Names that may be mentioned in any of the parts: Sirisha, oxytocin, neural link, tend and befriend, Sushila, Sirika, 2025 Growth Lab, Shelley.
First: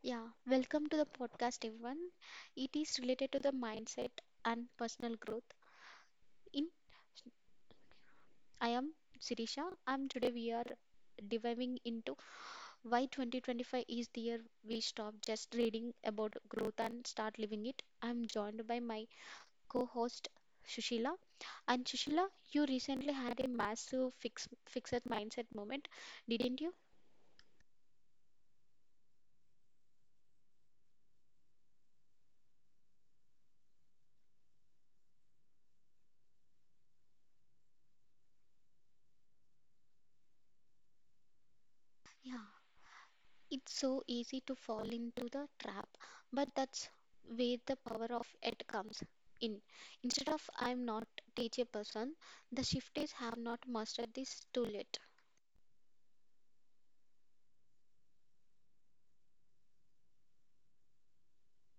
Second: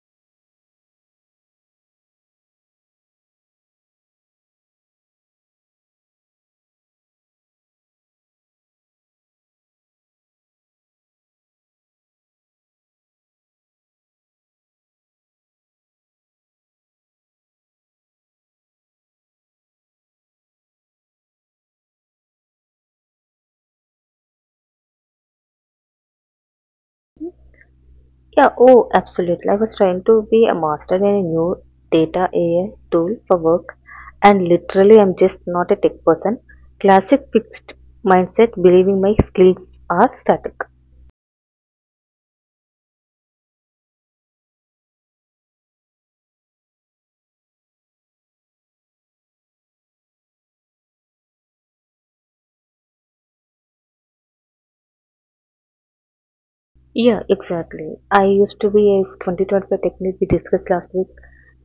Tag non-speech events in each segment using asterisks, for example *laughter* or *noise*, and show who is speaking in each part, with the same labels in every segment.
Speaker 1: Yeah, welcome to the podcast, everyone. It is related to the mindset and personal growth. In I am Sirisha, and today we are diving into why 2025 is the year we stop just reading about growth and start living it. I'm joined by my co-host Sushila. And Sushila, you recently had a massive fixed mindset moment, didn't you?
Speaker 2: Yeah, oh, absolutely. I was trying to be a master in a new data AI tool for work, and literally, I'm just not a tech person. Classic fixed mindset, believing my skills are static.
Speaker 1: Yeah. It's so easy to fall into the trap, but that's where the power of it comes in. Instead of I'm not teach a person, the shift is have not mastered this tool yet.
Speaker 2: Yeah, exactly. I used to be a 2025 technique we discussed last week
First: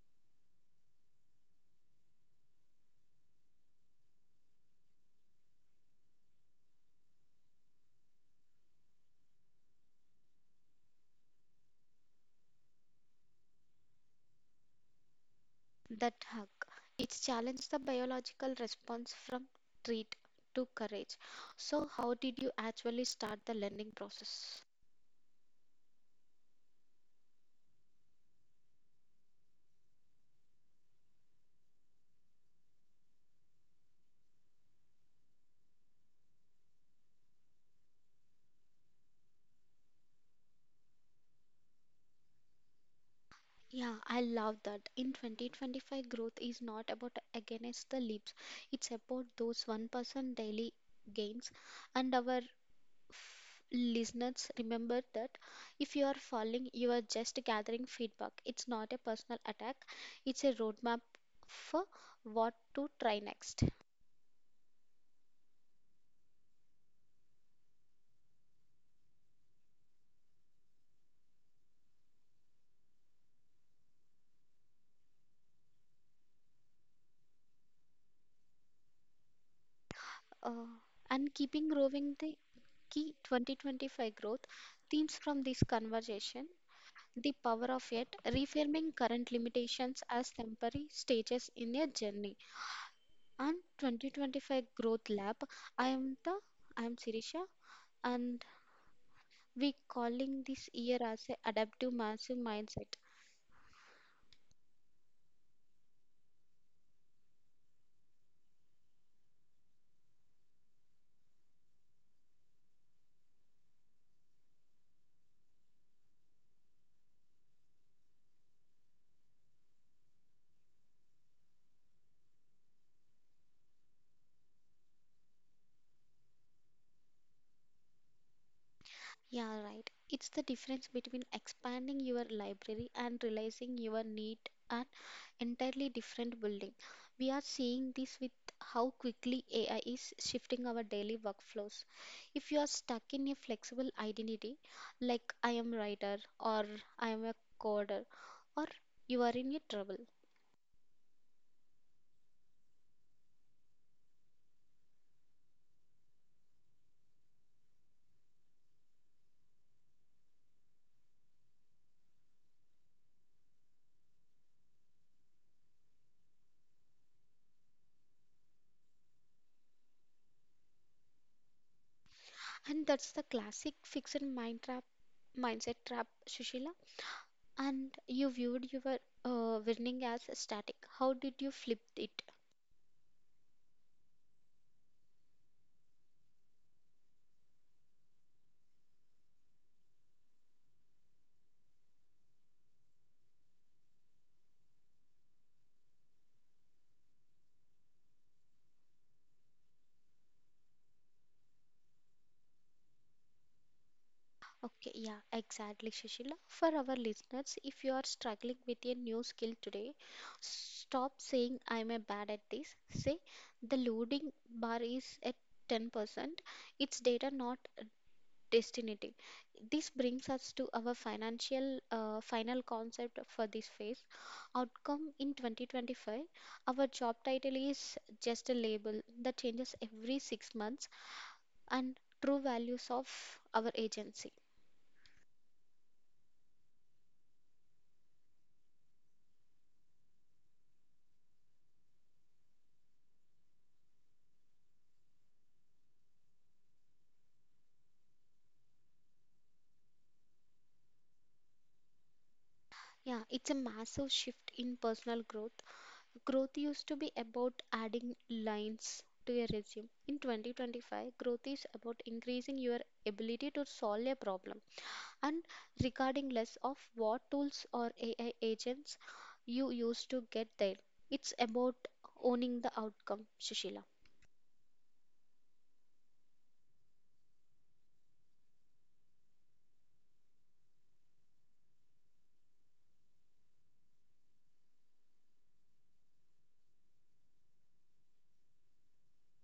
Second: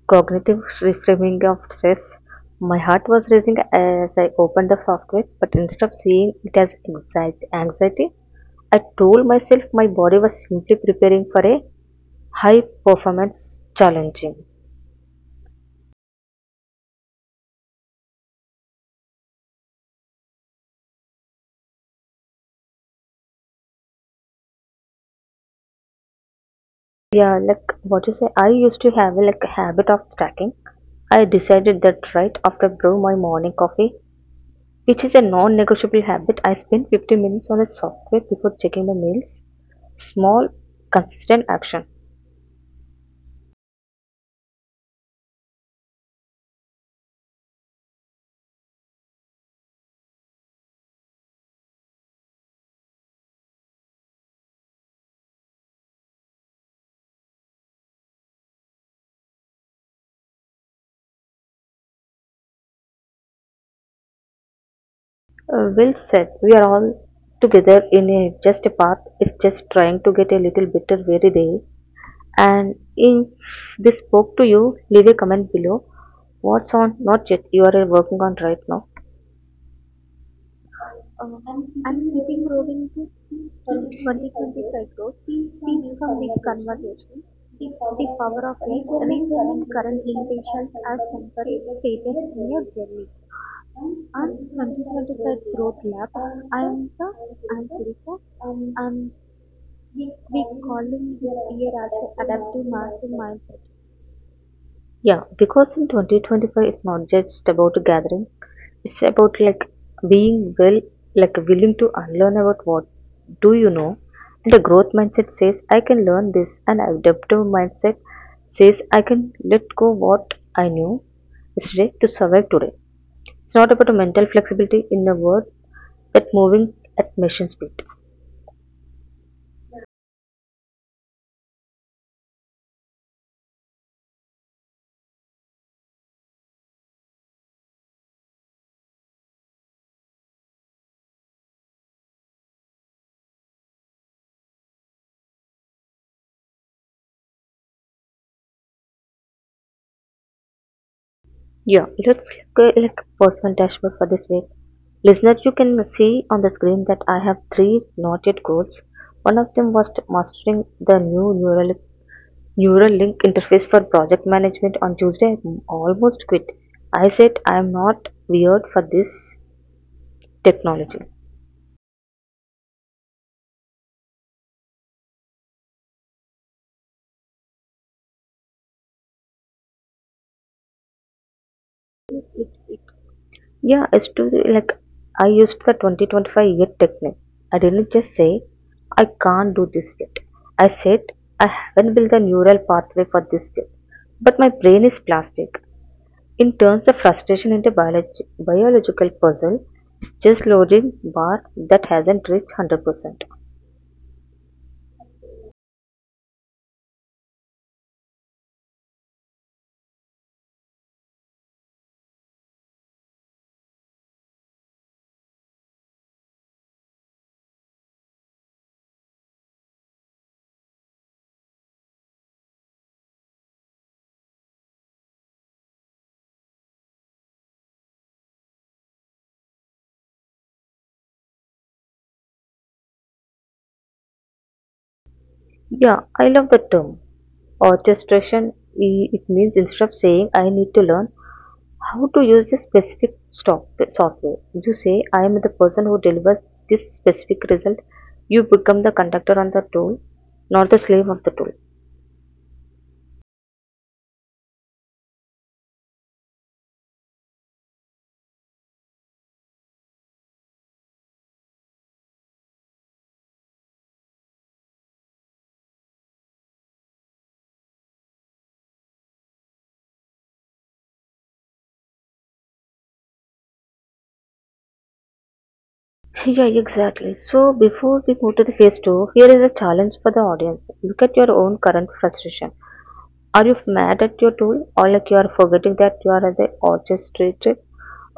Speaker 2: cognitive reframing of stress. My heart was racing as I opened the software, but instead of seeing it as anxiety, I told myself my body was simply preparing for a high performance challenging.
Speaker 1: That hug. It's challenged the biological response from treat to courage. So how did you actually start the learning process?
Speaker 2: Yeah, like what you say, I used to have like a habit of stacking. I decided that right after brew my morning coffee, which is a non-negotiable habit. I spend 50 minutes on a software before checking my mails. Small, consistent action.
Speaker 1: Yeah, I love that. In 2025, growth is not about against the leaps. It's about those 1% daily gains and our f- listeners, remember that if you are falling, you are just gathering feedback. It's not a personal attack, it's a roadmap for what to try next.
Speaker 2: Well said. We are all together in a just a path. It's just trying to get a little better every day. And if this spoke to you, leave a comment below. What's on? Not yet. You are working on right now.
Speaker 1: Uh,
Speaker 2: Uh,
Speaker 1: and
Speaker 2: I'm
Speaker 1: keeping
Speaker 2: giving Robin
Speaker 1: growing
Speaker 2: to
Speaker 1: the key
Speaker 2: 2025
Speaker 1: 2025
Speaker 2: growth
Speaker 1: growth
Speaker 2: speaks
Speaker 1: themes
Speaker 2: from
Speaker 1: from
Speaker 2: this
Speaker 1: this
Speaker 2: conversation.
Speaker 1: conversation.
Speaker 2: The
Speaker 1: The
Speaker 2: power
Speaker 1: power
Speaker 2: of
Speaker 1: of
Speaker 2: it
Speaker 1: it,
Speaker 2: reframing
Speaker 1: reframing
Speaker 2: current
Speaker 1: current
Speaker 2: limitations
Speaker 1: limitations
Speaker 2: as
Speaker 1: as
Speaker 2: temporary
Speaker 1: temporary
Speaker 2: stated
Speaker 1: stages
Speaker 2: in
Speaker 1: in a
Speaker 2: your journey.
Speaker 1: journey.
Speaker 2: On
Speaker 1: And
Speaker 2: 2025
Speaker 1: 2025
Speaker 2: Growth
Speaker 1: Growth
Speaker 2: Lab,
Speaker 1: Lab.
Speaker 2: I
Speaker 1: I
Speaker 2: am
Speaker 1: am
Speaker 2: the
Speaker 1: the I
Speaker 2: I'm
Speaker 1: am
Speaker 2: Sirika
Speaker 1: Sirisha
Speaker 2: and
Speaker 1: and
Speaker 2: we
Speaker 1: we calling
Speaker 2: calling
Speaker 1: this
Speaker 2: this
Speaker 1: year
Speaker 2: year as
Speaker 1: as a
Speaker 2: the
Speaker 1: adaptive
Speaker 2: adaptive
Speaker 1: massive
Speaker 2: mastermind,
Speaker 1: mindset.
Speaker 2: yeah, because in 2025 it's not just about a gathering, it's about like being well, like willing to unlearn about what do you know. And the growth mindset says I can learn this, and adaptive mindset says I can let go what I knew yesterday to survive today. It's not about a mental flexibility in a world that moving at machine speed.
Speaker 1: Yeah, right. It's the difference between expanding your library and realizing your need an entirely different building. We are seeing this with how quickly AI is shifting our daily workflows. If you are stuck in a flexible identity, like I am writer or I am a coder, or you are in a trouble.
Speaker 2: Yeah, it looks like a personal dashboard for this week. Listener, you can see on the screen that I have three noted goals. One of them was to mastering the new neural link interface for project management on Tuesday. I almost quit. I said I am not weird for this technology.
Speaker 1: And that's the classic fixed mind trap mindset trap, Sushila. And you viewed your winning as static. How did you flip it?
Speaker 2: Yeah, it's to like I used the 2025 year technique. I didn't just say I can't do this yet. I said I haven't built a neural pathway for this yet. But my brain is plastic. In turns the frustration into biological puzzle, it's just loading bar that hasn't reached 100%.
Speaker 1: Okay, yeah, exactly, Shishila. For our listeners, if you are struggling with a new skill today, stop saying I'm a bad at this. Say the loading bar is at 10%. It's data, not Destinity. This brings us to our financial final concept for this phase. Outcome in 2025. Our job title is just a label that changes every 6 months and true values of our agency.
Speaker 2: Yeah, I love the term. Orchestration, it means instead of saying I need to learn how to use this specific software, you say I am the person who delivers this specific result. You become the conductor on the tool, not the slave of the tool.
Speaker 1: Yeah, it's a massive shift in personal growth. Growth used to be about adding lines to your resume. In 2025, growth is about increasing your ability to solve a problem and regarding less of what tools or AI agents you use to get there. It's about owning the outcome, Shishila.
Speaker 2: *laughs* Yeah, exactly. So before we move to the phase two, here is a challenge for the audience. Look at your own current frustration. Are you mad at your tool or like you are forgetting that you are the orchestrated?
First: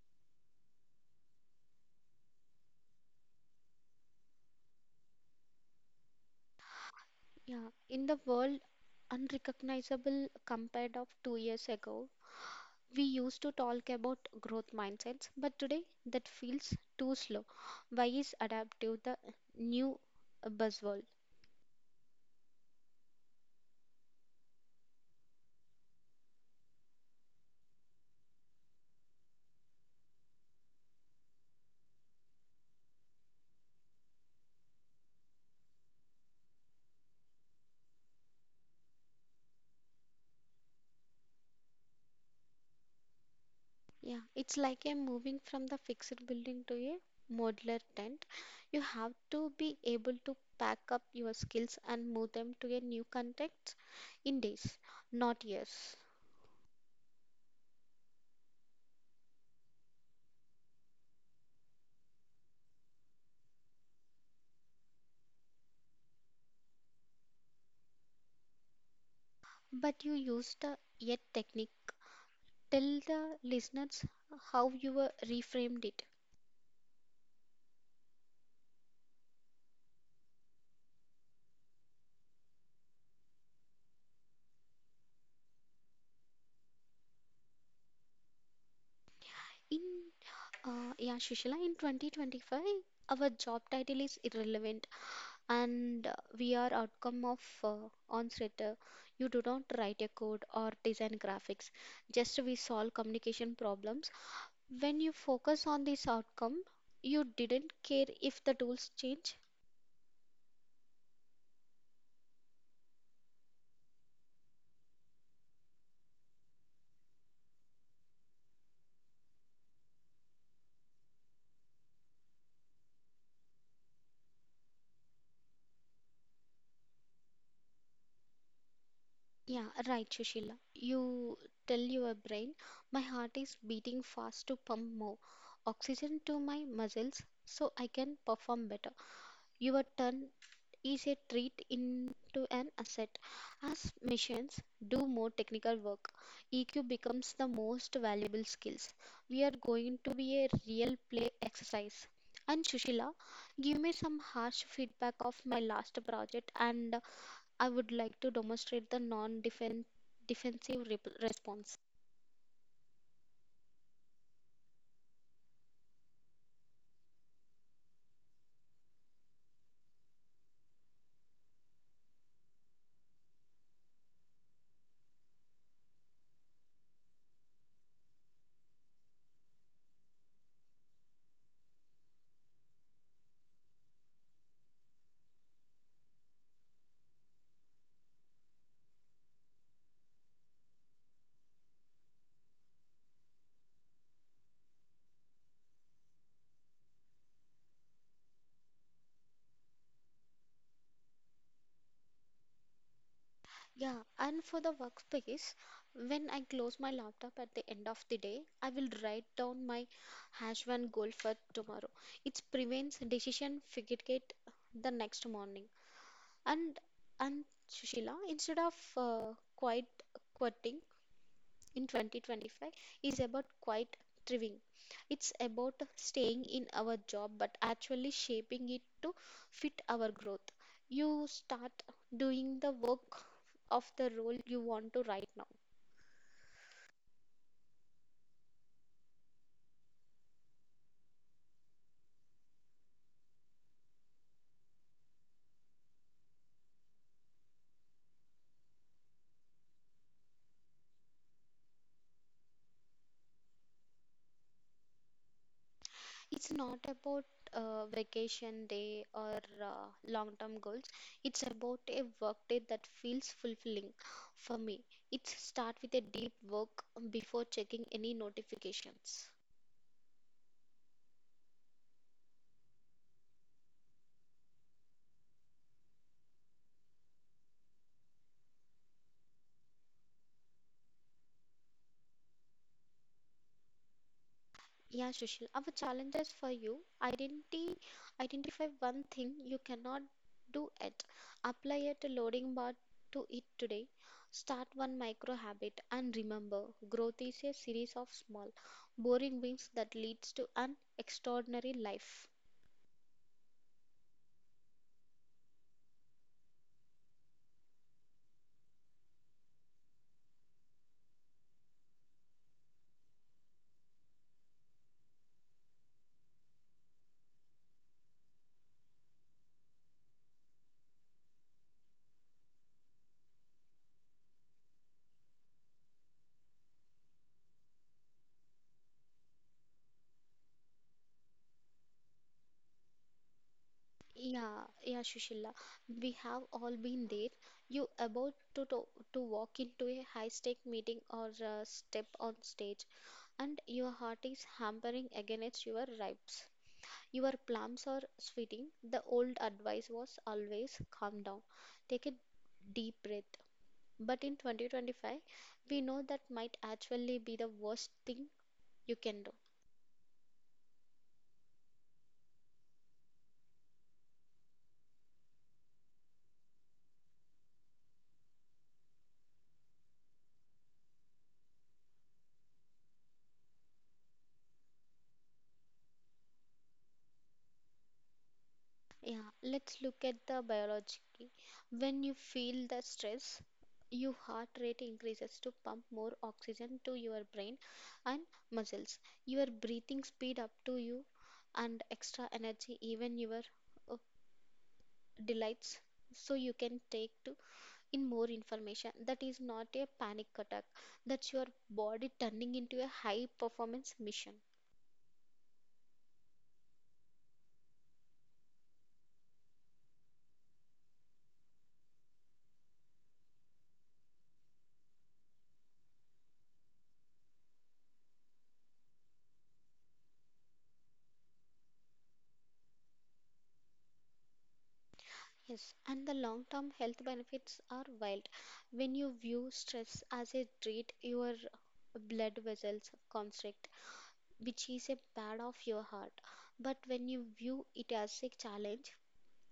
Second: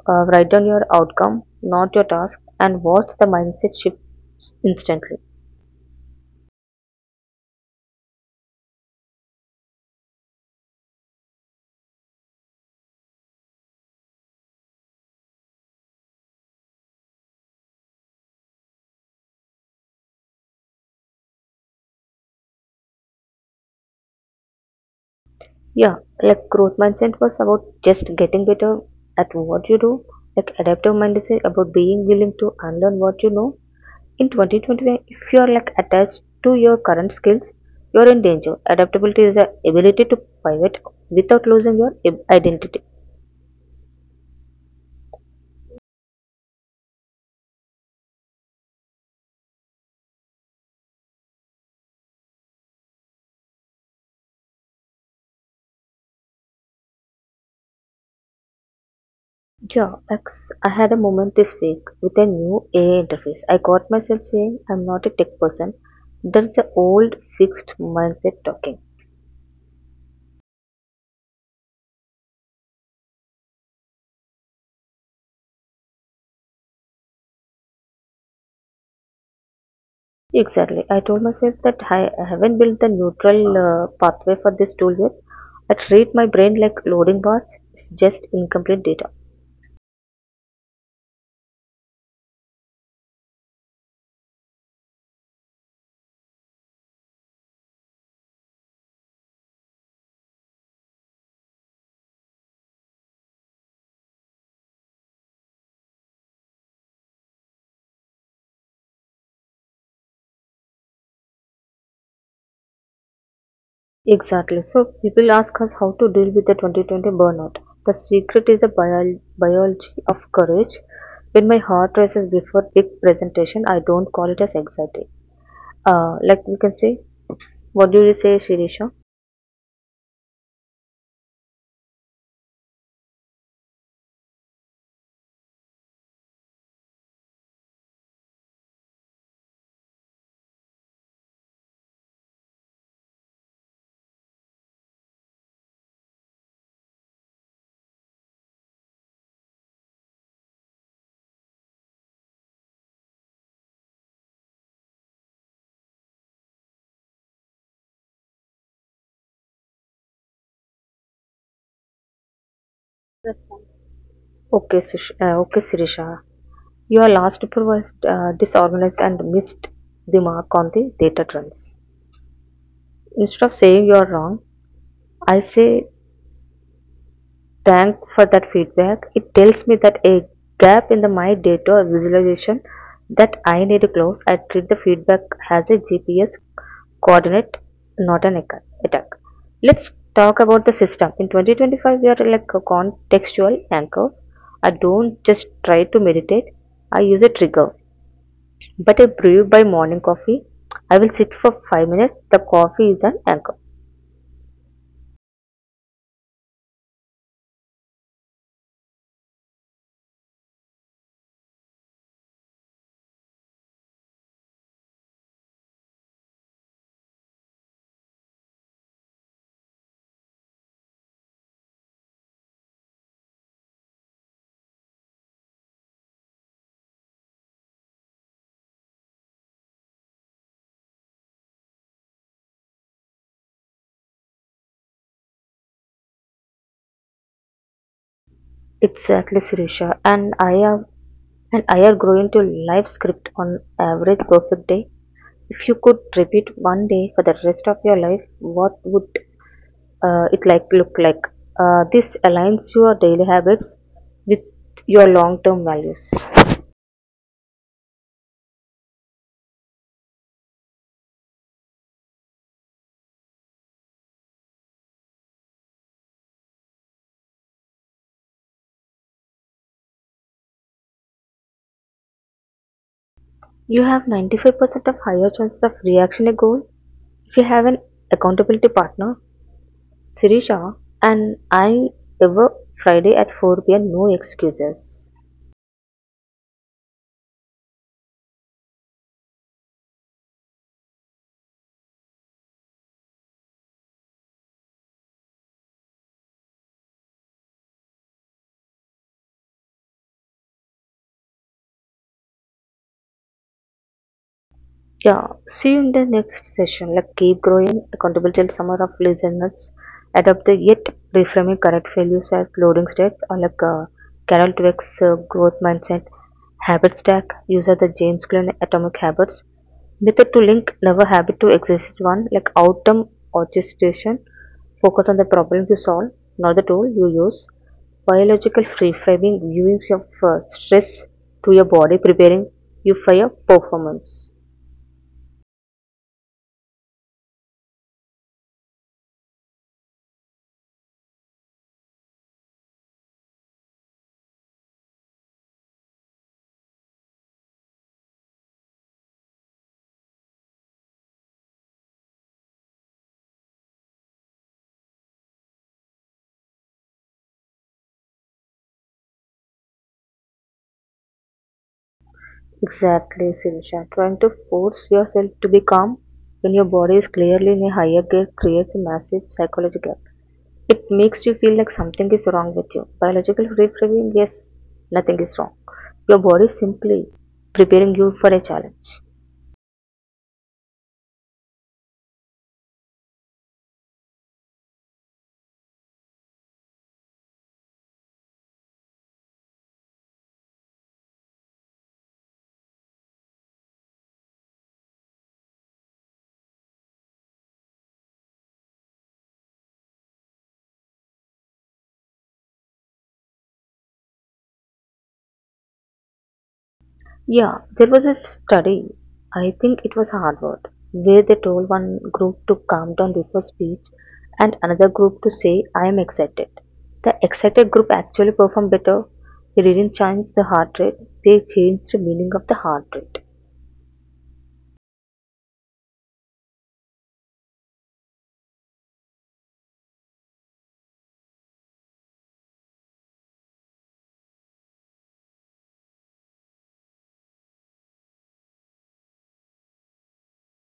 Speaker 2: Write down your outcome, not your task, and watch the mindset shift instantly.
Speaker 1: Yeah, in the world unrecognizable compared of 2 years ago, we used to talk about growth mindsets, but today that feels too slow. Why is adaptive the new buzzword?
Speaker 2: Yeah, like growth mindset was about just getting better at what you do. Like adaptive mindset about being willing to unlearn what you know. In 2020, if you are like attached to your current skills, you are in danger. Adaptability is the ability to pivot without losing your identity.
Speaker 1: Yeah, it's like I'm moving from the fixed building to a modular tent. You have to be able to pack up your skills and move them to a new context in days, not years.
Speaker 2: Yeah, like I had a moment this week with a new AI interface. I got myself saying I'm not a tech person. That's the old fixed mindset talking.
Speaker 1: But you used the yet technique. Tell the listeners how you were reframed it.
Speaker 2: Exactly. I told myself that I haven't built the neutral pathway for this tool yet. I treat my brain like loading bars, it's just incomplete data.
Speaker 1: In yeah, Shishila, in 2025, our job title is irrelevant. And we are outcome of onset you do not write a code or design graphics just we solve communication problems when you focus on this outcome you didn't care if the tools change
Speaker 2: Exactly. So people ask us how to deal with the 2020 burnout. The secret is the biology of courage. When my heart races before big presentation, I don't call it as anxiety. Like we can say, what do you say, Shirisha?
Speaker 1: yeah, right, Sushila, you tell your brain my heart is beating fast to pump more oxygen to my muscles so I can perform better your turn is a treat into an asset. As machines do more technical work, EQ becomes the most valuable skills. We are going to be a real play exercise. And Sushila, give me some harsh feedback of my last project and I would like to demonstrate the non-defensive response.
Speaker 2: Okay, okay, Sirisha. Your last paper was disorganized and missed the mark on the data trends. Instead of saying you are wrong, I say thank for that feedback. It tells me that a gap in the my data visualization that I need to close. I treat the feedback as a GPS coordinate, not an attack. Let's talk about the system. In 2025, we are like a contextual anchor. I don't just try to meditate. I use a trigger. But I brew by morning coffee. I will sit for 5 minutes. The coffee is an anchor.
Speaker 1: Yeah, and for the workspace, when I close my laptop at the end of the day, I will write down my hash one goal for tomorrow. It prevents decision fatigue the next morning. And and Sushila, instead of quite quitting, in 2025 is about quite thriving. It's about staying in our job but actually shaping it to fit our growth. You start doing the work of the role you want to right now.
Speaker 2: Exactly, Suresha. And I am and I are growing to live script on average perfect day. If you could repeat one day for the rest of your life, what would it like look like? This aligns your daily habits with your long-term values.
Speaker 1: It's not about vacation day or long term goals. It's about a work day that feels fulfilling for me. It's start with a deep work before checking any notifications.
Speaker 2: You have 95% of higher chances of reaching a goal if you have an accountability partner Sirisha and I ever Friday at 4 p.m. no excuses.
Speaker 1: Yeah, Sushil, our challenges for you identity identify one thing you cannot do it. Apply it to loading bar to it today. Start one micro habit and remember growth is a series of small, boring wins that leads to an extraordinary life.
Speaker 2: Yeah, see you in the next session. Like keep growing, accountable till summer of listeners. Adopt the yet reframing correct values as loading states or like Carol Dweck's growth mindset, habit stack, use of the James Clear atomic habits, method to link never habit to exist one like outcome orchestration, focus on the problem you solve, not the tool you use, biological free framing, viewings of stress to your body, preparing you for your performance.
Speaker 1: Yeah, yeah, Shushila. We have all been there. You about to walk into a high-stake meeting or step on stage, and your heart is hammering against your ribs. Your plums are sweating. The old advice was always calm down, take a deep breath. But in 2025, we know that might actually be the worst thing you can do.
Speaker 2: Exactly, Sirisha. Trying to force yourself to be calm when your body is clearly in a higher gear creates a massive psychological gap. It makes you feel like something is wrong with you. Biological reframing, yes, nothing is wrong. Your body is simply preparing you for a challenge.
Speaker 1: Yeah, let's look at the biology. When you feel the stress, your heart rate increases to pump more oxygen to your brain and muscles. Your breathing speed up to you and extra energy even your uh, delights so you can take to in more information. That is not a panic attack, that's your body turning into a high performance mission.
Speaker 2: Yeah, there was a study, I think it was Harvard, where they told one group to calm down before speech and another group to say, I am excited. The excited group actually performed better. They didn't change the heart rate, they changed the meaning of the heart rate.
Speaker 1: Yes, and the long term health benefits are wild. When you view stress as a treat, your blood vessels constrict, which is a bad of your heart, but when you view it as a challenge,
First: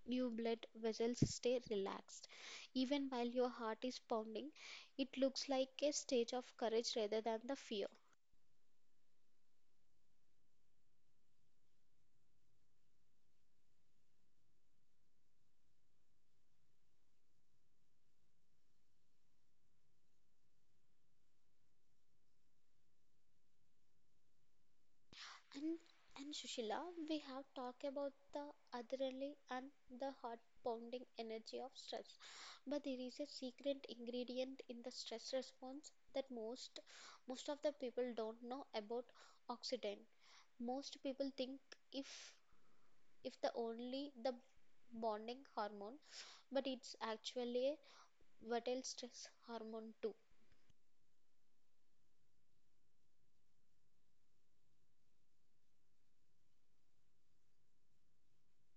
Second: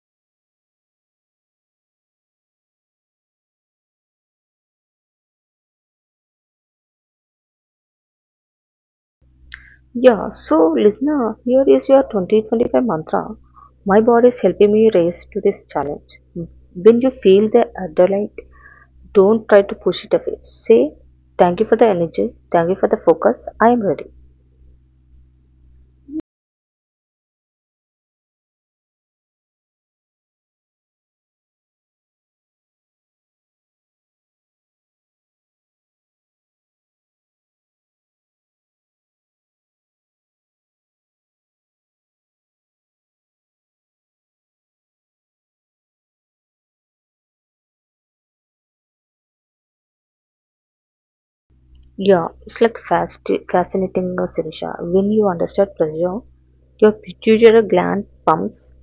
Speaker 1: your blood vessels stay relaxed even while your heart is pounding. It looks like a stage of courage rather than the fear.
Speaker 2: Yeah, so listener, here is your 2025 mantra. My body is helping me race to this challenge. When you feel the adrenaline, don't try to push it away. Say, thank you for the energy, thank you for the focus, I am ready.
Speaker 1: And and Sushila, we have talked about the adrenaline and the heart pounding energy of stress. But there is a secret ingredient in the stress response that most of the people don't know about oxytocin. Most people think if if the only the bonding hormone, but it's actually a vital stress hormone too.
Speaker 2: Yeah, it's like fast, fascinating, Sirisha. When you understand pressure, your pituitary gland pumps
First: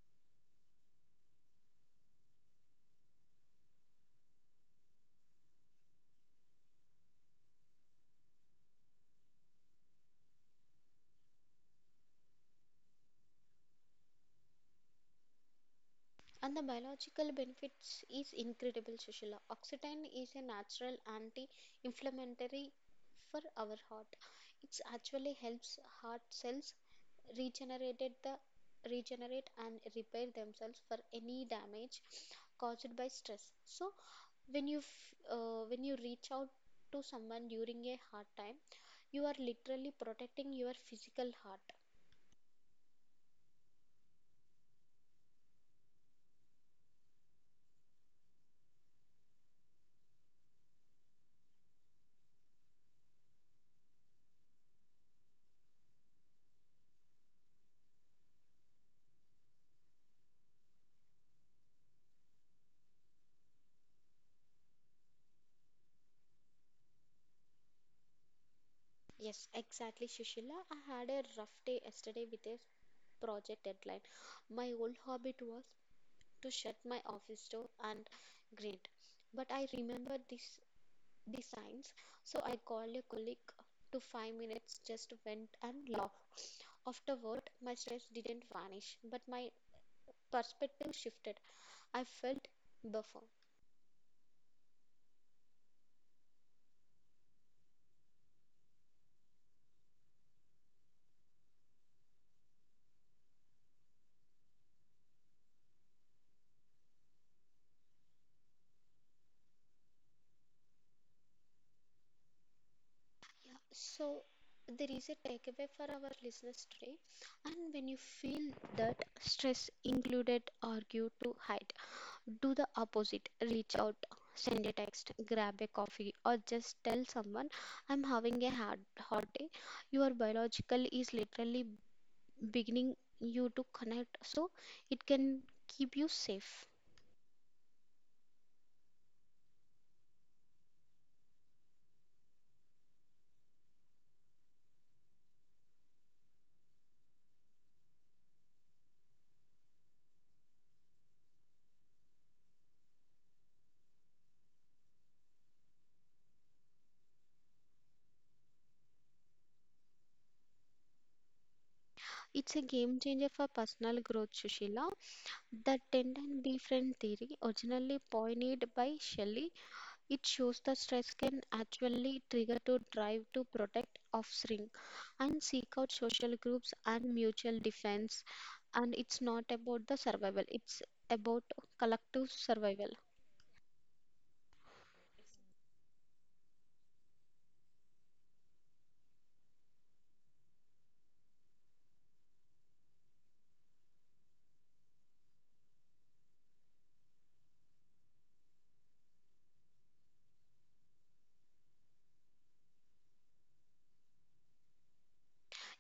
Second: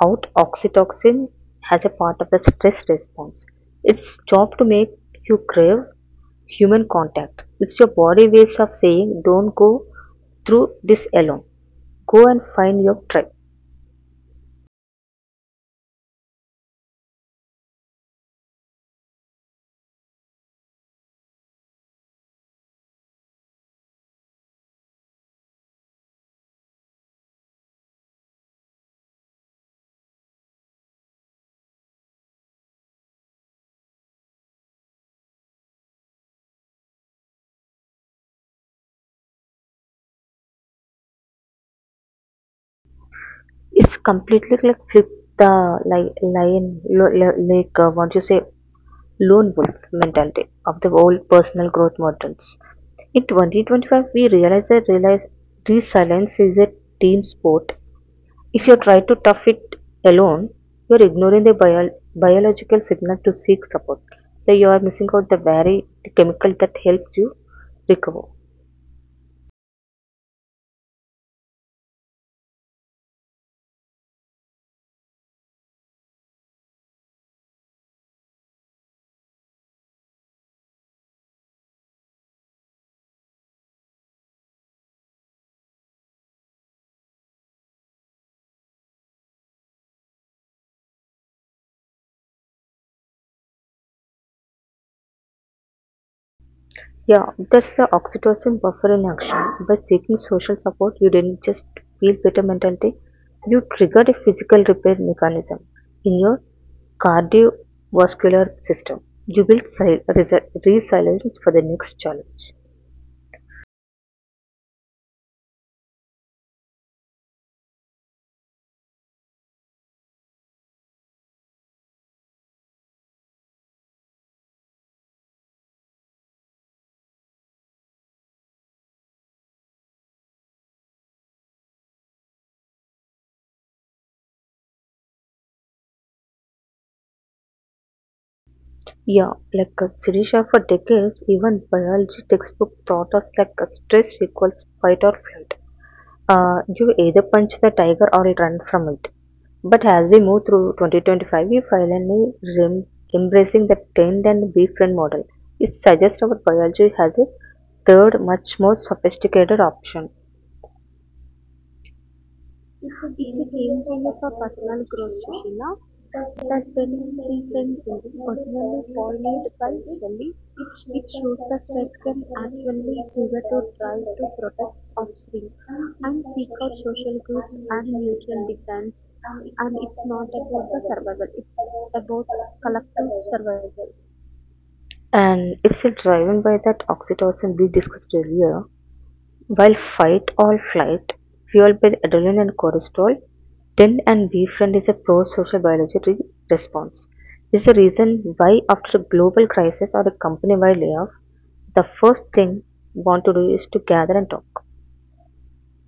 Speaker 2: out oxytocin as a part of the stress response. It's job to make you crave human contact. It's your body ways of saying, don't go through this alone. Go and find your tribe.
Speaker 1: And the biological benefits is incredible, Sushila. Oxytocin is a natural anti-inflammatory for our heart. It actually helps heart cells regenerated the regenerate and repair themselves for any damage caused by stress. So when when you reach out to someone during a hard time, you are literally protecting your physical heart.
Speaker 2: It's completely like flip the like lion, what you say, lone wolf mentality of the whole personal growth models. In 2025, we realize that realize resilience is a team sport. If you try to tough it alone, you're ignoring the biological signal to seek support. So you are missing out the very chemical that helps you recover.
Speaker 1: Yes, exactly, Sushila. I had a rough day yesterday with a project deadline. My old habit was to shut my office door and grit, but I remembered this, the signs, so I called a colleague to 5 minutes, just went and laughed. Afterward, my stress didn't vanish, but my perspective shifted. I felt buffer.
Speaker 2: Yeah, that's the oxytocin buffer in action. By seeking social support, you didn't just feel better mentally, you triggered a physical repair mechanism in your cardiovascular system. You built resilience for the next challenge.
Speaker 1: Yeah, so there is a takeaway for our listeners today. And when you feel that stress included, argue to hide, do the opposite. Reach out, send a text, grab a coffee, or just tell someone, I'm having a hard, hot day. Your biological is literally beginning you to connect, so it can keep you safe.
Speaker 2: Yeah, like Sirisha for decades, even biology textbook taught us like stress equals fight or flight. You either punch the tiger or run from it. But as we move through 2025, we finally rem- embracing the tend and befriend model. It suggests our biology has a third, much more sophisticated option. It's a
Speaker 1: It's a
Speaker 2: it's a
Speaker 1: game
Speaker 2: game
Speaker 1: changer
Speaker 2: changer
Speaker 1: for
Speaker 2: for
Speaker 1: personal
Speaker 2: personal
Speaker 1: growth,
Speaker 2: growth,
Speaker 1: Sushila.
Speaker 2: Shobana. The
Speaker 1: The 10
Speaker 2: tennis
Speaker 1: and different
Speaker 2: sequence
Speaker 1: theory,
Speaker 2: is
Speaker 1: originally
Speaker 2: originally
Speaker 1: pioneered
Speaker 2: pioneered
Speaker 1: by
Speaker 2: by
Speaker 1: Shelley,
Speaker 2: Shelley.
Speaker 1: it
Speaker 2: It
Speaker 1: shows
Speaker 2: shows
Speaker 1: the
Speaker 2: the
Speaker 1: stress
Speaker 2: sweat
Speaker 1: can
Speaker 2: can
Speaker 1: actually
Speaker 2: actually
Speaker 1: trigger
Speaker 2: trigger
Speaker 1: to
Speaker 2: to
Speaker 1: drive
Speaker 2: try
Speaker 1: to
Speaker 2: to
Speaker 1: protect
Speaker 2: protect
Speaker 1: offspring
Speaker 2: offspring
Speaker 1: and
Speaker 2: and
Speaker 1: seek
Speaker 2: seek
Speaker 1: out
Speaker 2: out
Speaker 1: social
Speaker 2: social
Speaker 1: groups
Speaker 2: groups
Speaker 1: and
Speaker 2: and
Speaker 1: mutual
Speaker 2: mutual
Speaker 1: defense.
Speaker 2: defense.
Speaker 1: And
Speaker 2: And
Speaker 1: it's
Speaker 2: it's
Speaker 1: not
Speaker 2: not
Speaker 1: about the
Speaker 2: about the
Speaker 1: survival,
Speaker 2: survival,
Speaker 1: it's about
Speaker 2: it's about
Speaker 1: collective survival.
Speaker 2: collective survival. And it's a driven by that oxytocin we discussed earlier. While "Fight or Flight" fueled by adrenaline and cortisol, "Tend and Befriend" is a pro-social biology response. This is the reason why after a global crisis or a company-wide layoff, the first thing we want to do is to gather and talk.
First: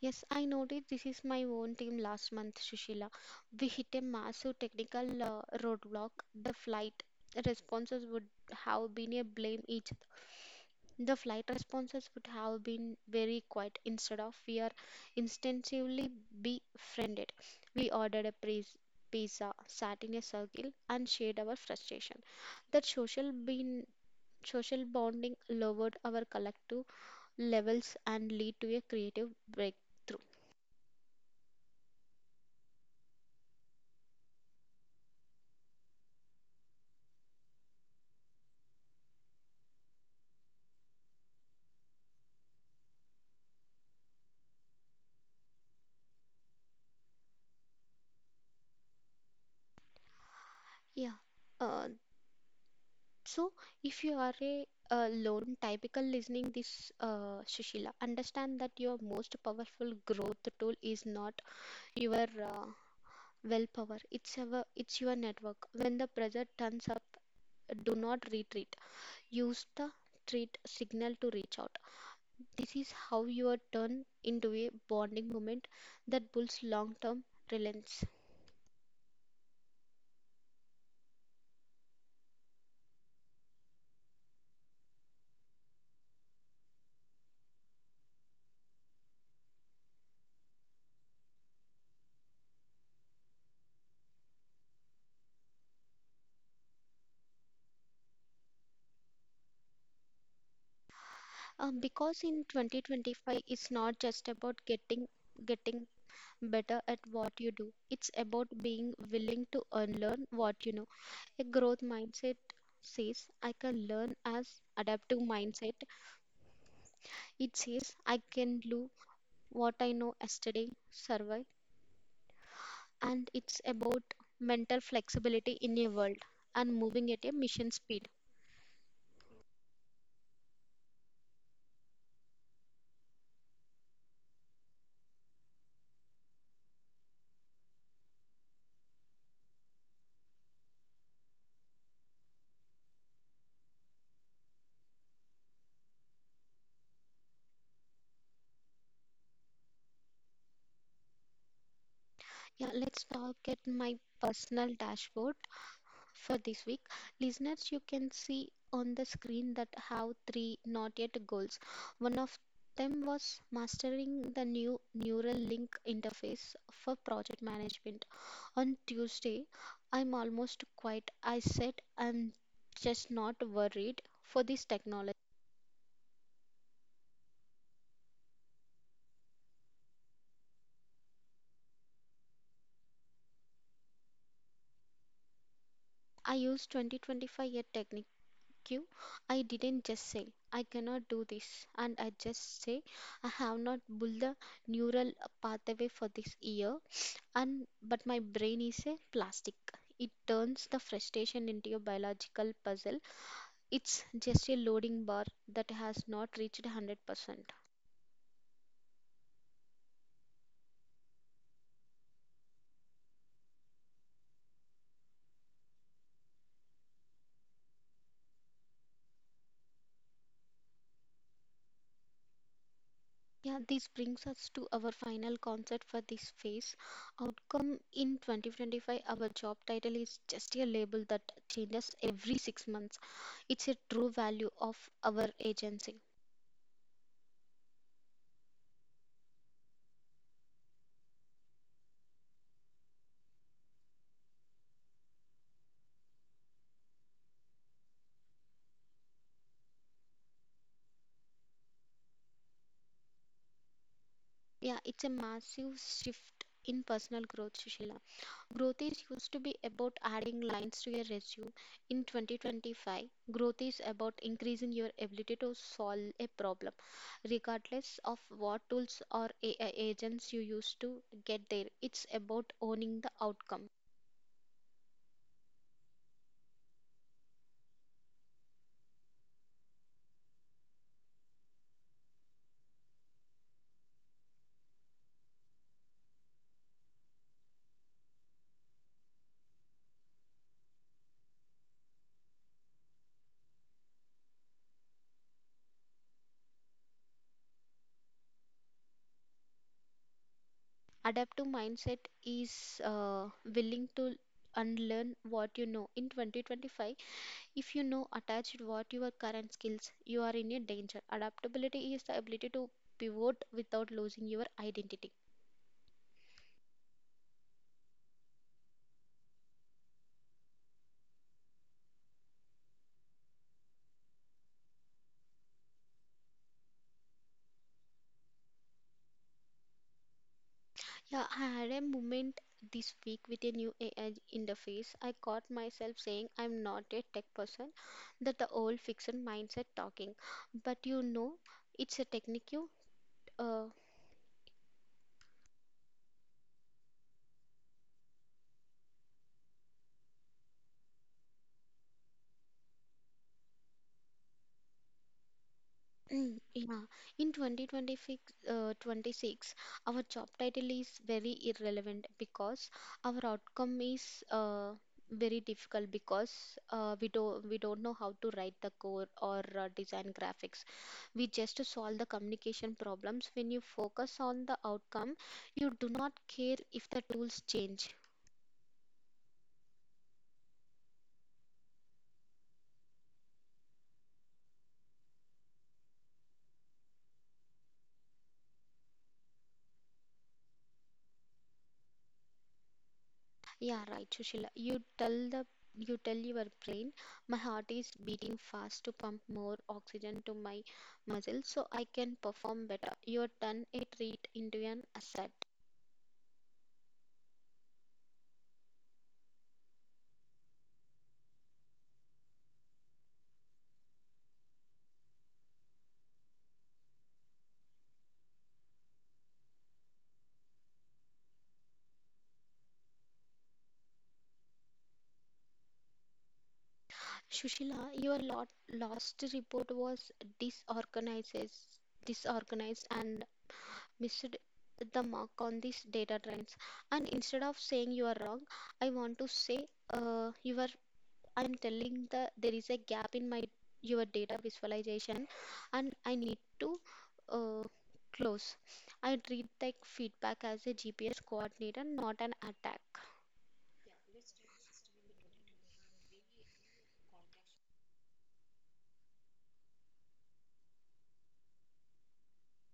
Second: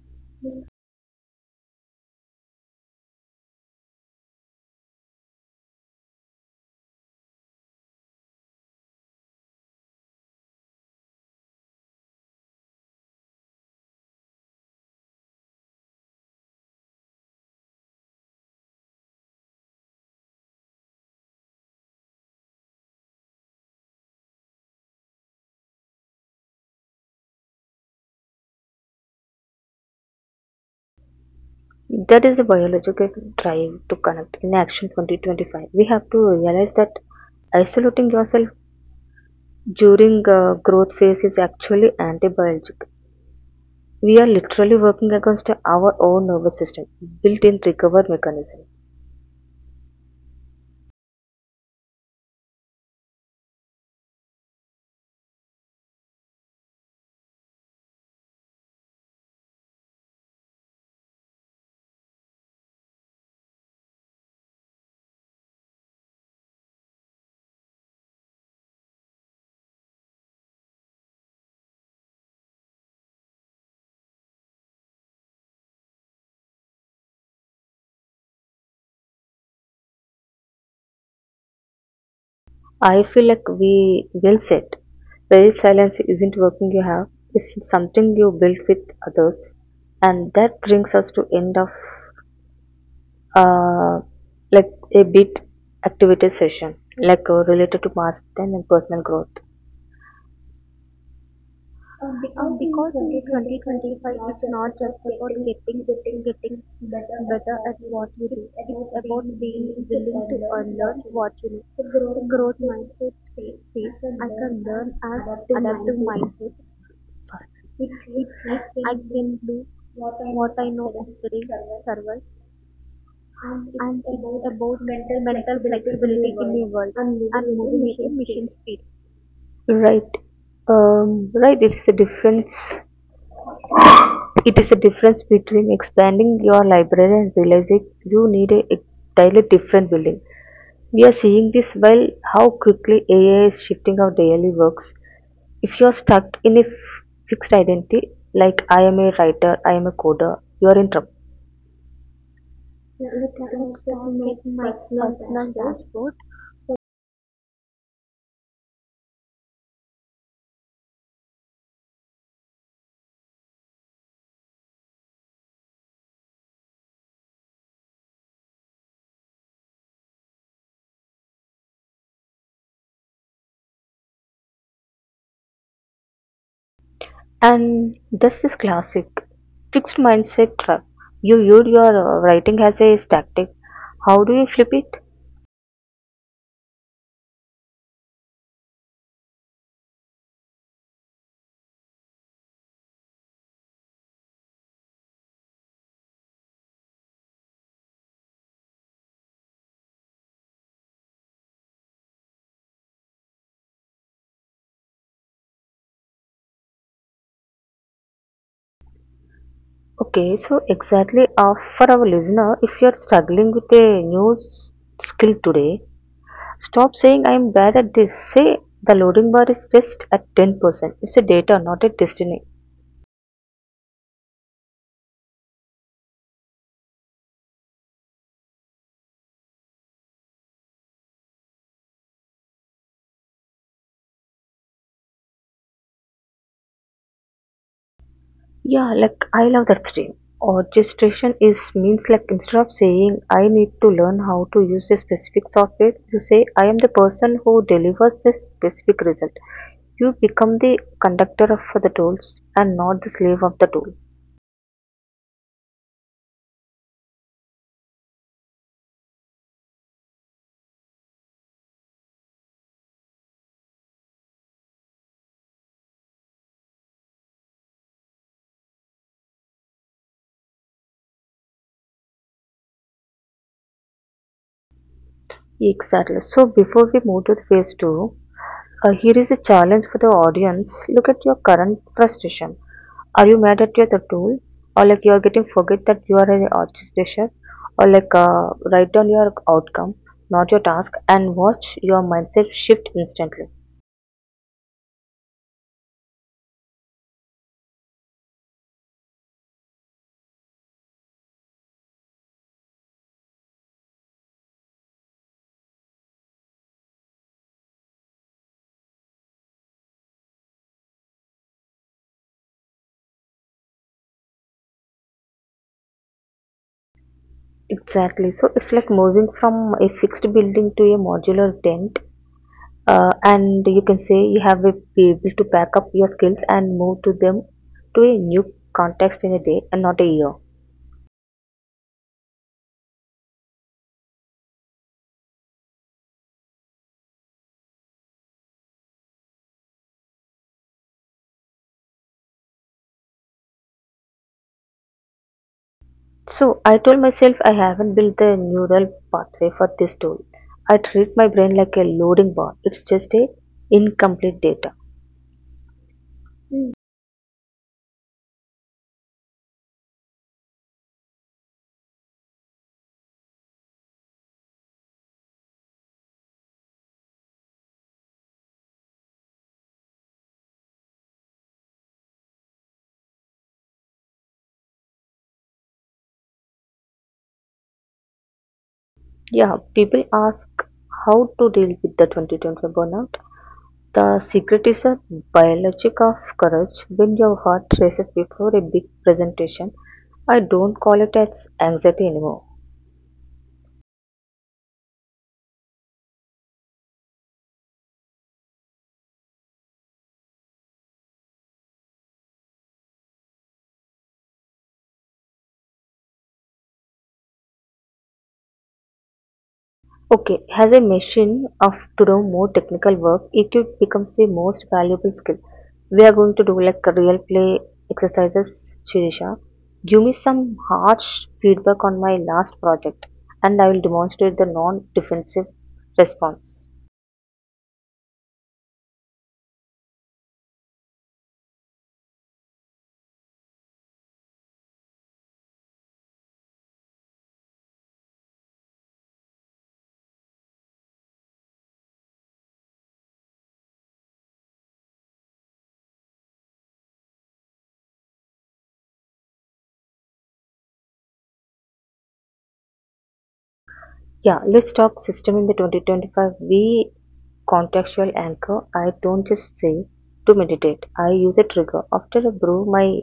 Speaker 1: Yes, I noticed this is my own team last month, Sushila. We hit a massive technical roadblock. The flight responses would have been a blame each The flight responses would have been very quiet. Instead of we are instinctively befriended. We ordered a pizza, sat in a circle, and shared our frustration. That social bonding lowered our collective levels and lead to a creative breakthrough.
Speaker 2: That is the biological drive to connect. In Action 2025, we have to realize that isolating yourself during growth phase is actually anti-biological. We are literally working against our own nervous system, built-in recover mechanism.
Speaker 1: Yeah. Uh, so if you are a, lone typical listening this Sushila, understand that your most powerful growth tool is not your willpower. It's your network. When the pressure turns up, do not retreat. Use the treat signal to reach out. This is how you are turned into a bonding moment that builds long-term relevance.
Speaker 2: I feel like we will set. Very silence isn't working you have. It's something you built with others, and that brings us to end of uh, like a bit activity session, like related to master and personal growth. Because
Speaker 1: Because
Speaker 2: In because
Speaker 1: in
Speaker 2: in 2025 2025,
Speaker 1: 2025,
Speaker 2: it's
Speaker 1: it's
Speaker 2: it's not
Speaker 1: not
Speaker 2: not just
Speaker 1: just
Speaker 2: about
Speaker 1: about
Speaker 2: about getting getting getting
Speaker 1: getting
Speaker 2: better at better
Speaker 1: better
Speaker 2: what
Speaker 1: at
Speaker 2: at you what
Speaker 1: what
Speaker 2: do. You
Speaker 1: you
Speaker 2: do.
Speaker 1: do.
Speaker 2: It's
Speaker 1: It's
Speaker 2: It's about
Speaker 1: about
Speaker 2: about being
Speaker 1: being
Speaker 2: being willing to
Speaker 1: willing
Speaker 2: willing to
Speaker 1: to
Speaker 2: to unlearn what unlearn
Speaker 1: unlearn
Speaker 2: you
Speaker 1: what
Speaker 2: what
Speaker 1: you
Speaker 2: you know.
Speaker 1: know.
Speaker 2: The growth
Speaker 1: A
Speaker 2: The
Speaker 1: growth
Speaker 2: growth mindset
Speaker 1: mindset
Speaker 2: mindset says,
Speaker 1: says
Speaker 2: says, I can I
Speaker 1: I
Speaker 2: learn
Speaker 1: can
Speaker 2: can learn
Speaker 1: learn
Speaker 2: an
Speaker 1: as
Speaker 2: adaptive
Speaker 1: adaptive
Speaker 2: adaptive
Speaker 1: mindset.
Speaker 2: mindset. Sorry. Which
Speaker 1: It
Speaker 2: helps us
Speaker 1: says
Speaker 2: helps in I
Speaker 1: I
Speaker 2: can do can
Speaker 1: can learn
Speaker 2: do what I know
Speaker 1: what
Speaker 2: what I
Speaker 1: I
Speaker 2: know
Speaker 1: know
Speaker 2: yesterday,
Speaker 1: yesterday,
Speaker 2: yesterday, survive.
Speaker 1: survive,
Speaker 2: Survive, And it's and
Speaker 1: and it's
Speaker 2: it's about about
Speaker 1: about
Speaker 2: mental mental
Speaker 1: mental
Speaker 2: flexibility
Speaker 1: flexibility
Speaker 2: in
Speaker 1: in a
Speaker 2: the flexibility in world
Speaker 1: world
Speaker 2: the world and moving and
Speaker 1: and
Speaker 2: with a moving
Speaker 1: moving
Speaker 2: with
Speaker 1: at a
Speaker 2: a speed.
Speaker 1: mission
Speaker 2: Mission
Speaker 1: speed.
Speaker 2: speed. Right. Um, right, it's a difference It is a difference between expanding your library and realizing you need a entirely different building. We are seeing this while how quickly AI is shifting our daily works. If you are stuck in a fixed identity, like I am a writer, I am a coder, you are in trouble. Yeah, you
Speaker 1: Yeah,
Speaker 2: can
Speaker 1: let's
Speaker 2: start
Speaker 1: talk at
Speaker 2: making my
Speaker 1: my personal
Speaker 2: personal
Speaker 1: dashboard
Speaker 2: dashboard.
Speaker 1: for this week. Listeners, you can see on the screen that have 3 not yet goals. One of them was mastering the new neural link interface for project management. On Tuesday, I'm almost quiet. I said I'm just not worried for this technology.
Speaker 2: And that's this classic fixed mindset trap. You viewed your writing as a static. How do you flip it?
Speaker 1: I used 2025 year technique. Q. I didn't just say, I cannot do this. And I just say, I have not built the neural pathway for this year. And but my brain is a plastic. It turns the frustration into a biological puzzle. It's just a loading bar that has not reached 100%.
Speaker 2: Okay, so exactly for our listener, if you're struggling with a new skill today, stop saying I'm bad at this. Say the loading bar is just at 10%. It's a data, not a destiny.
Speaker 1: Yeah, this brings us to our final concept for this phase outcome in 2025. Our job title is just a label that changes every 6 months. It's a true value of our agency.
Speaker 2: Yeah, like I love that stream. Or is means like instead of saying I need to learn how to use a specific software, you say I am the person who delivers a specific result. You become the conductor of the tools and not the slave of the tool.
Speaker 1: Yeah, it's a massive shift in personal growth, Sushila. Growth is used to be about adding lines to your resume. In 2025, growth is about increasing your ability to solve a problem, regardless of what tools or AI agents you use to get there. It's about owning the outcome.
Speaker 2: Exactly. So before we move to the phase two, here is a challenge for the audience. Look at your current frustration. Are you mad at your the tool, or like you are getting forget that you are an orchestration, or like write down your outcome, not your task, and watch your mindset shift instantly.
Speaker 1: Adaptive mindset is willing to unlearn what you know. In 2025, if you know attached what your current skills, you are in a danger. Adaptability is the ability to pivot without losing your identity.
Speaker 2: Exactly. So it's like moving from a fixed building to a modular tent. And you can say you have to be able to pack up your skills and move to them to a new context in a day and not a year.
Speaker 1: Yeah, I had a moment this week with a new AI interface. I caught myself saying I'm not a tech person, that the old fixed mindset talking. But you know, it's a technique you uh,
Speaker 2: So I told myself I haven't built the neural pathway for this tool. I treat my brain like a loading bar. It's just a incomplete data. Mm.
Speaker 1: Yeah, in 2026, 26, our job title is very irrelevant because our outcome is very difficult because we don't know how to write the code or design graphics. We just solve the communication problems. When you focus on the outcome, you do not care if the tools change.
Speaker 2: Yeah, people ask how to deal with the 2025 burnout. The secret is a biologic of courage. When your heart races before a big presentation, I don't call it as anxiety anymore.
Speaker 1: Yeah, right, Sushila. You tell your brain, my heart is beating fast to pump more oxygen to my muscles so I can perform better. You turn a treat into an asset.
Speaker 2: Okay, as a machine of to do more technical work, EQ becomes the most valuable skill. We are going to do like real play exercises, Shirisha. Give me some harsh feedback on my last project, and I will demonstrate the non defensive response.
Speaker 1: Sushila, last report was disorganizes, disorganized and missed the mark on these data trends. And instead of saying you are wrong, I want to say you are I'm telling the there is a gap in my your data visualization and I need to uh, close. I treat the feedback as a GPS coordinator, not an attack.
Speaker 2: Yeah, let's talk system in the 2025. We contextual anchor. I don't just say to meditate. I use a trigger. After I brew my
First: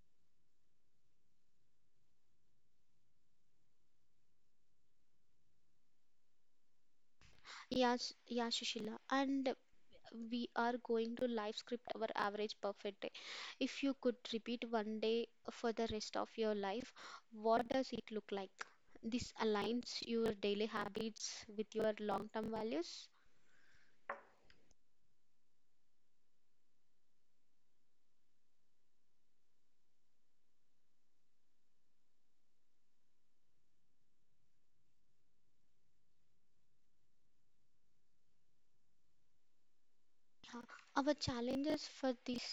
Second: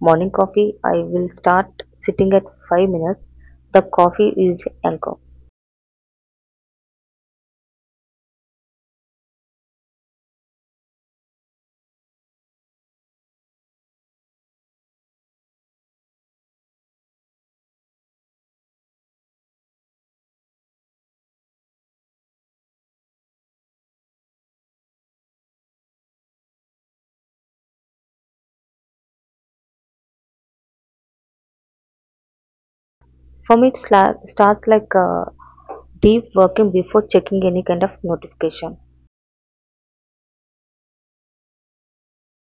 Speaker 2: morning coffee, I will start sitting at 5 minutes. The coffee is anchor.
Speaker 1: Yes, yeah, Shishila. And we are going to live script our average perfect day. If you could repeat one day for the rest of your life, what does it look like? This aligns your daily habits with your long term values.
Speaker 2: For me, it starts like a deep working before checking any kind of notification.
Speaker 1: Yeah. Our challenges for this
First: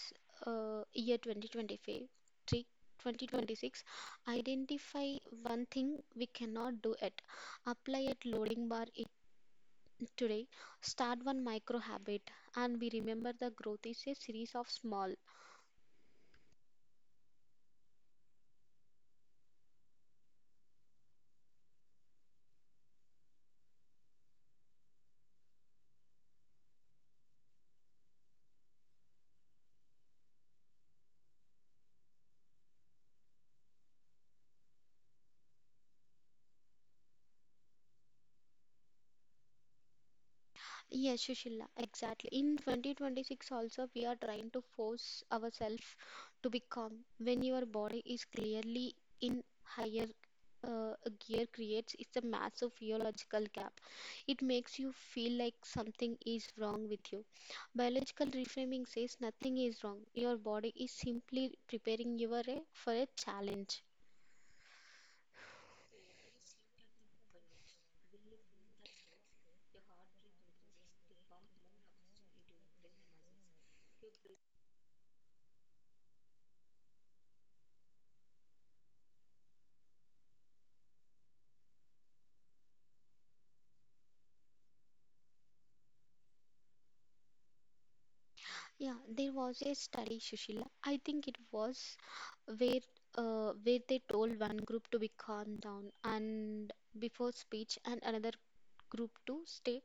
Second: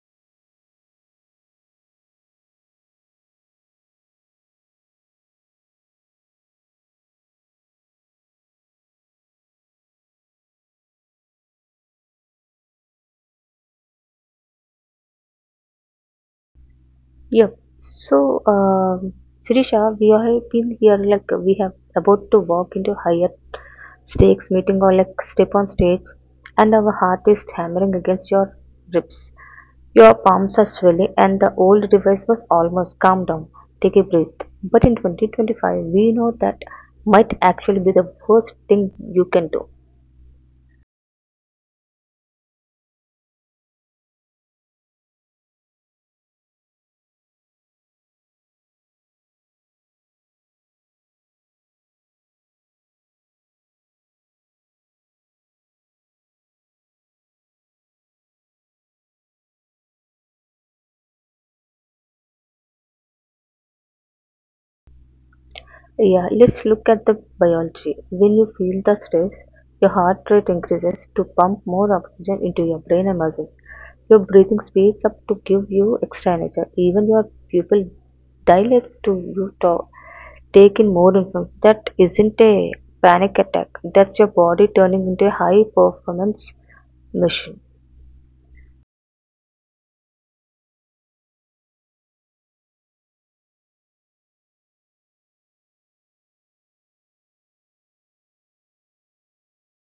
Speaker 1: year 2025, three, 2026. Identify one thing we cannot do it. Apply at loading bar it today. Start one micro habit and we remember the growth is a series of small.
Speaker 2: Yep. So, Sirisha, we have been here like we have about to walk into higher stakes meeting or like step on stage, and our heart is hammering against your ribs. Your palms are swelling, and the old device was almost calm down, take a breath. But in 2025, we know that might actually be the worst thing you can do.
Speaker 1: Yes, Sushila, exactly. In 2026 also we are trying to force ourselves to be calm. When your body is clearly in higher uh, gear creates it's a massive physiological gap. It makes you feel like something is wrong with you. Biological reframing says nothing is wrong. Your body is simply preparing you are for a challenge.
Speaker 2: Yeah, let's look at the biology. When you feel the stress, your heart rate increases to pump more oxygen into your brain and muscles. Your breathing speeds up to give you extra energy. Even your pupil dilate to you to take in more information. That isn't a panic attack. That's your body turning into a high performance machine.
Speaker 1: Yeah, there was a study, Sushila. I think it was where where they told one group to be calm down and before speech and another group to stay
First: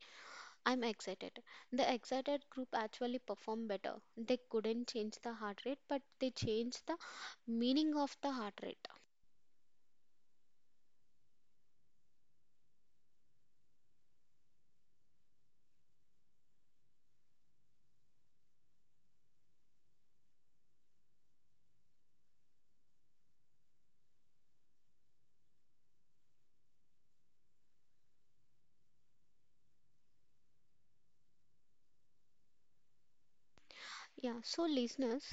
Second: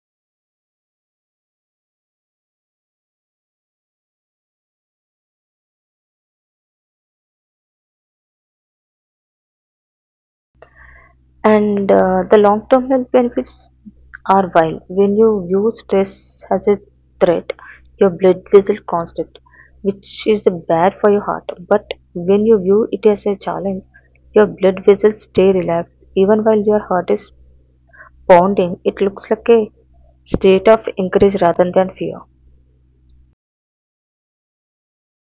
Speaker 1: I'm excited, the excited group actually performed better. They couldn't change the heart rate, but they changed the meaning of the heart rate.
Speaker 2: And the long term health benefits are while when you view stress as a threat, your blood vessel constrict, which is bad for your heart. But when you view it as a challenge, your blood vessels stay relaxed. Even while your heart is pounding, it looks like a state of encourage rather than fear.
Speaker 1: Yeah, so listeners,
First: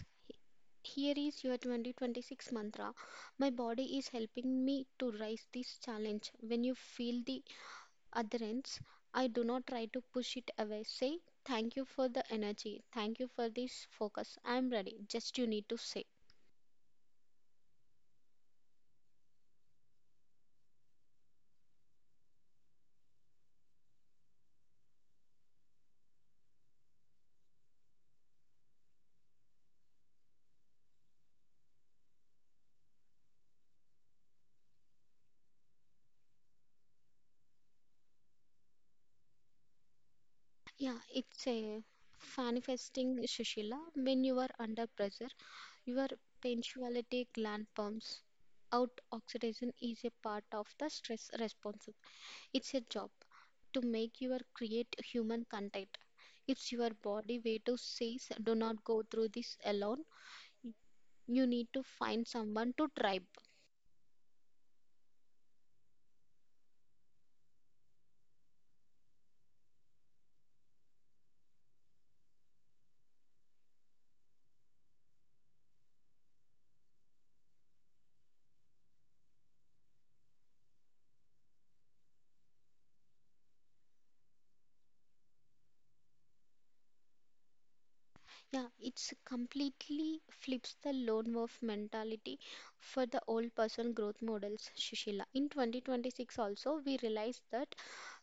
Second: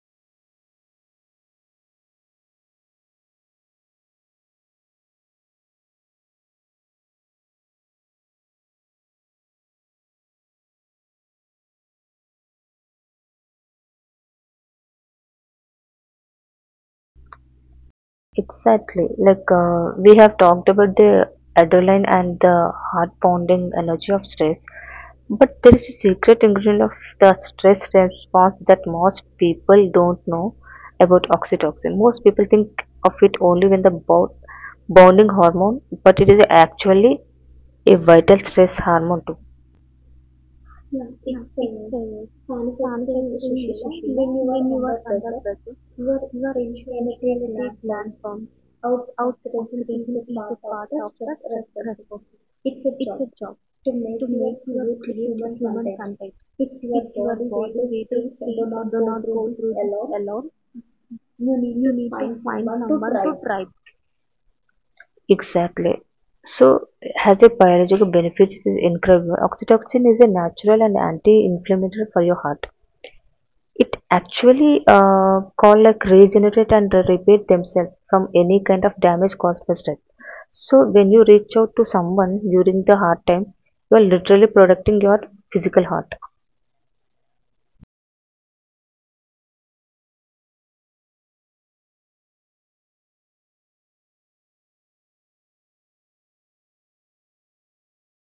Speaker 1: here is your 2026 mantra. My body is helping me to rise this challenge. When you feel the adherence, I do not try to push it away. Say, thank you for the energy. Thank you for this focus. I am ready. Just you need to say.
Speaker 2: Exactly. Like we have talked about the adrenaline and the heart pounding energy of stress, but there is a secret ingredient of the stress response that most people don't know about oxytocin. Most people think of it only when the bonding hormone, but it is actually a vital stress hormone too. Yeah,
Speaker 1: Yeah,
Speaker 2: it's
Speaker 1: it's
Speaker 2: same.
Speaker 1: a
Speaker 2: A Manifestation is
Speaker 1: manifesting
Speaker 2: manifestation
Speaker 1: Sushila.
Speaker 2: when you are when
Speaker 1: When
Speaker 2: you
Speaker 1: you are
Speaker 2: are are under
Speaker 1: under pressure,
Speaker 2: pressure.
Speaker 1: your
Speaker 2: Your
Speaker 1: punctuality
Speaker 2: initiative Plan
Speaker 1: gland
Speaker 2: comes
Speaker 1: pumps
Speaker 2: out
Speaker 1: out
Speaker 2: out Concentration
Speaker 1: oxytocin
Speaker 2: Is a
Speaker 1: is a part
Speaker 2: part
Speaker 1: of
Speaker 2: of
Speaker 1: the
Speaker 2: the
Speaker 1: stress
Speaker 2: stress.
Speaker 1: response.
Speaker 2: It's a
Speaker 1: It's
Speaker 2: It's
Speaker 1: a
Speaker 2: a
Speaker 1: job
Speaker 2: job to make
Speaker 1: to
Speaker 2: to make
Speaker 1: make your
Speaker 2: you create
Speaker 1: create
Speaker 2: human human
Speaker 1: human
Speaker 2: content. content.
Speaker 1: contact. It's
Speaker 2: If you
Speaker 1: your
Speaker 2: are
Speaker 1: body
Speaker 2: body
Speaker 1: way to
Speaker 2: waiting,
Speaker 1: says
Speaker 2: do
Speaker 1: do
Speaker 2: not do
Speaker 1: not
Speaker 2: not
Speaker 1: go
Speaker 2: go
Speaker 1: through
Speaker 2: through
Speaker 1: this
Speaker 2: this
Speaker 1: alone.
Speaker 2: alone, you
Speaker 1: You
Speaker 2: need You
Speaker 1: need
Speaker 2: need
Speaker 1: to
Speaker 2: to
Speaker 1: find
Speaker 2: find someone
Speaker 1: someone to
Speaker 2: to someone
Speaker 1: tribe.
Speaker 2: try. Exactly. So, has a biological benefit is incredible. Oxytocin is a natural and anti-inflammatory for your heart. It actually called like regenerate and repair themselves from any kind of damage caused by stress. So when you reach out to someone during the hard time, you are literally protecting your physical heart.
Speaker 1: Yeah, it's completely flips the lone wolf mentality for the old person growth models, Shishila. In 2026 also we realized that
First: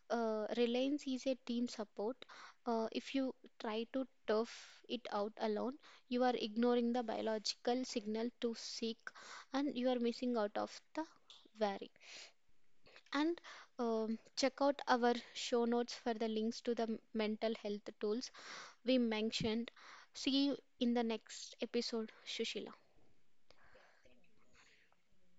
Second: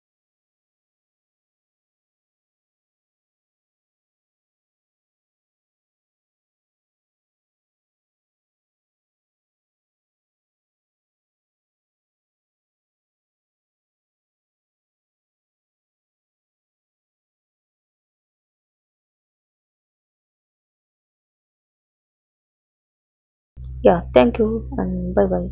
Speaker 1: Reliance is a team support. If you try to tough it out alone, you are ignoring the biological signal to seek and you are missing out of the value. And check out our show notes for the links to the mental health tools we mentioned. See you in the next episode, Shushila.
Speaker 2: Yeah, thank you and bye bye.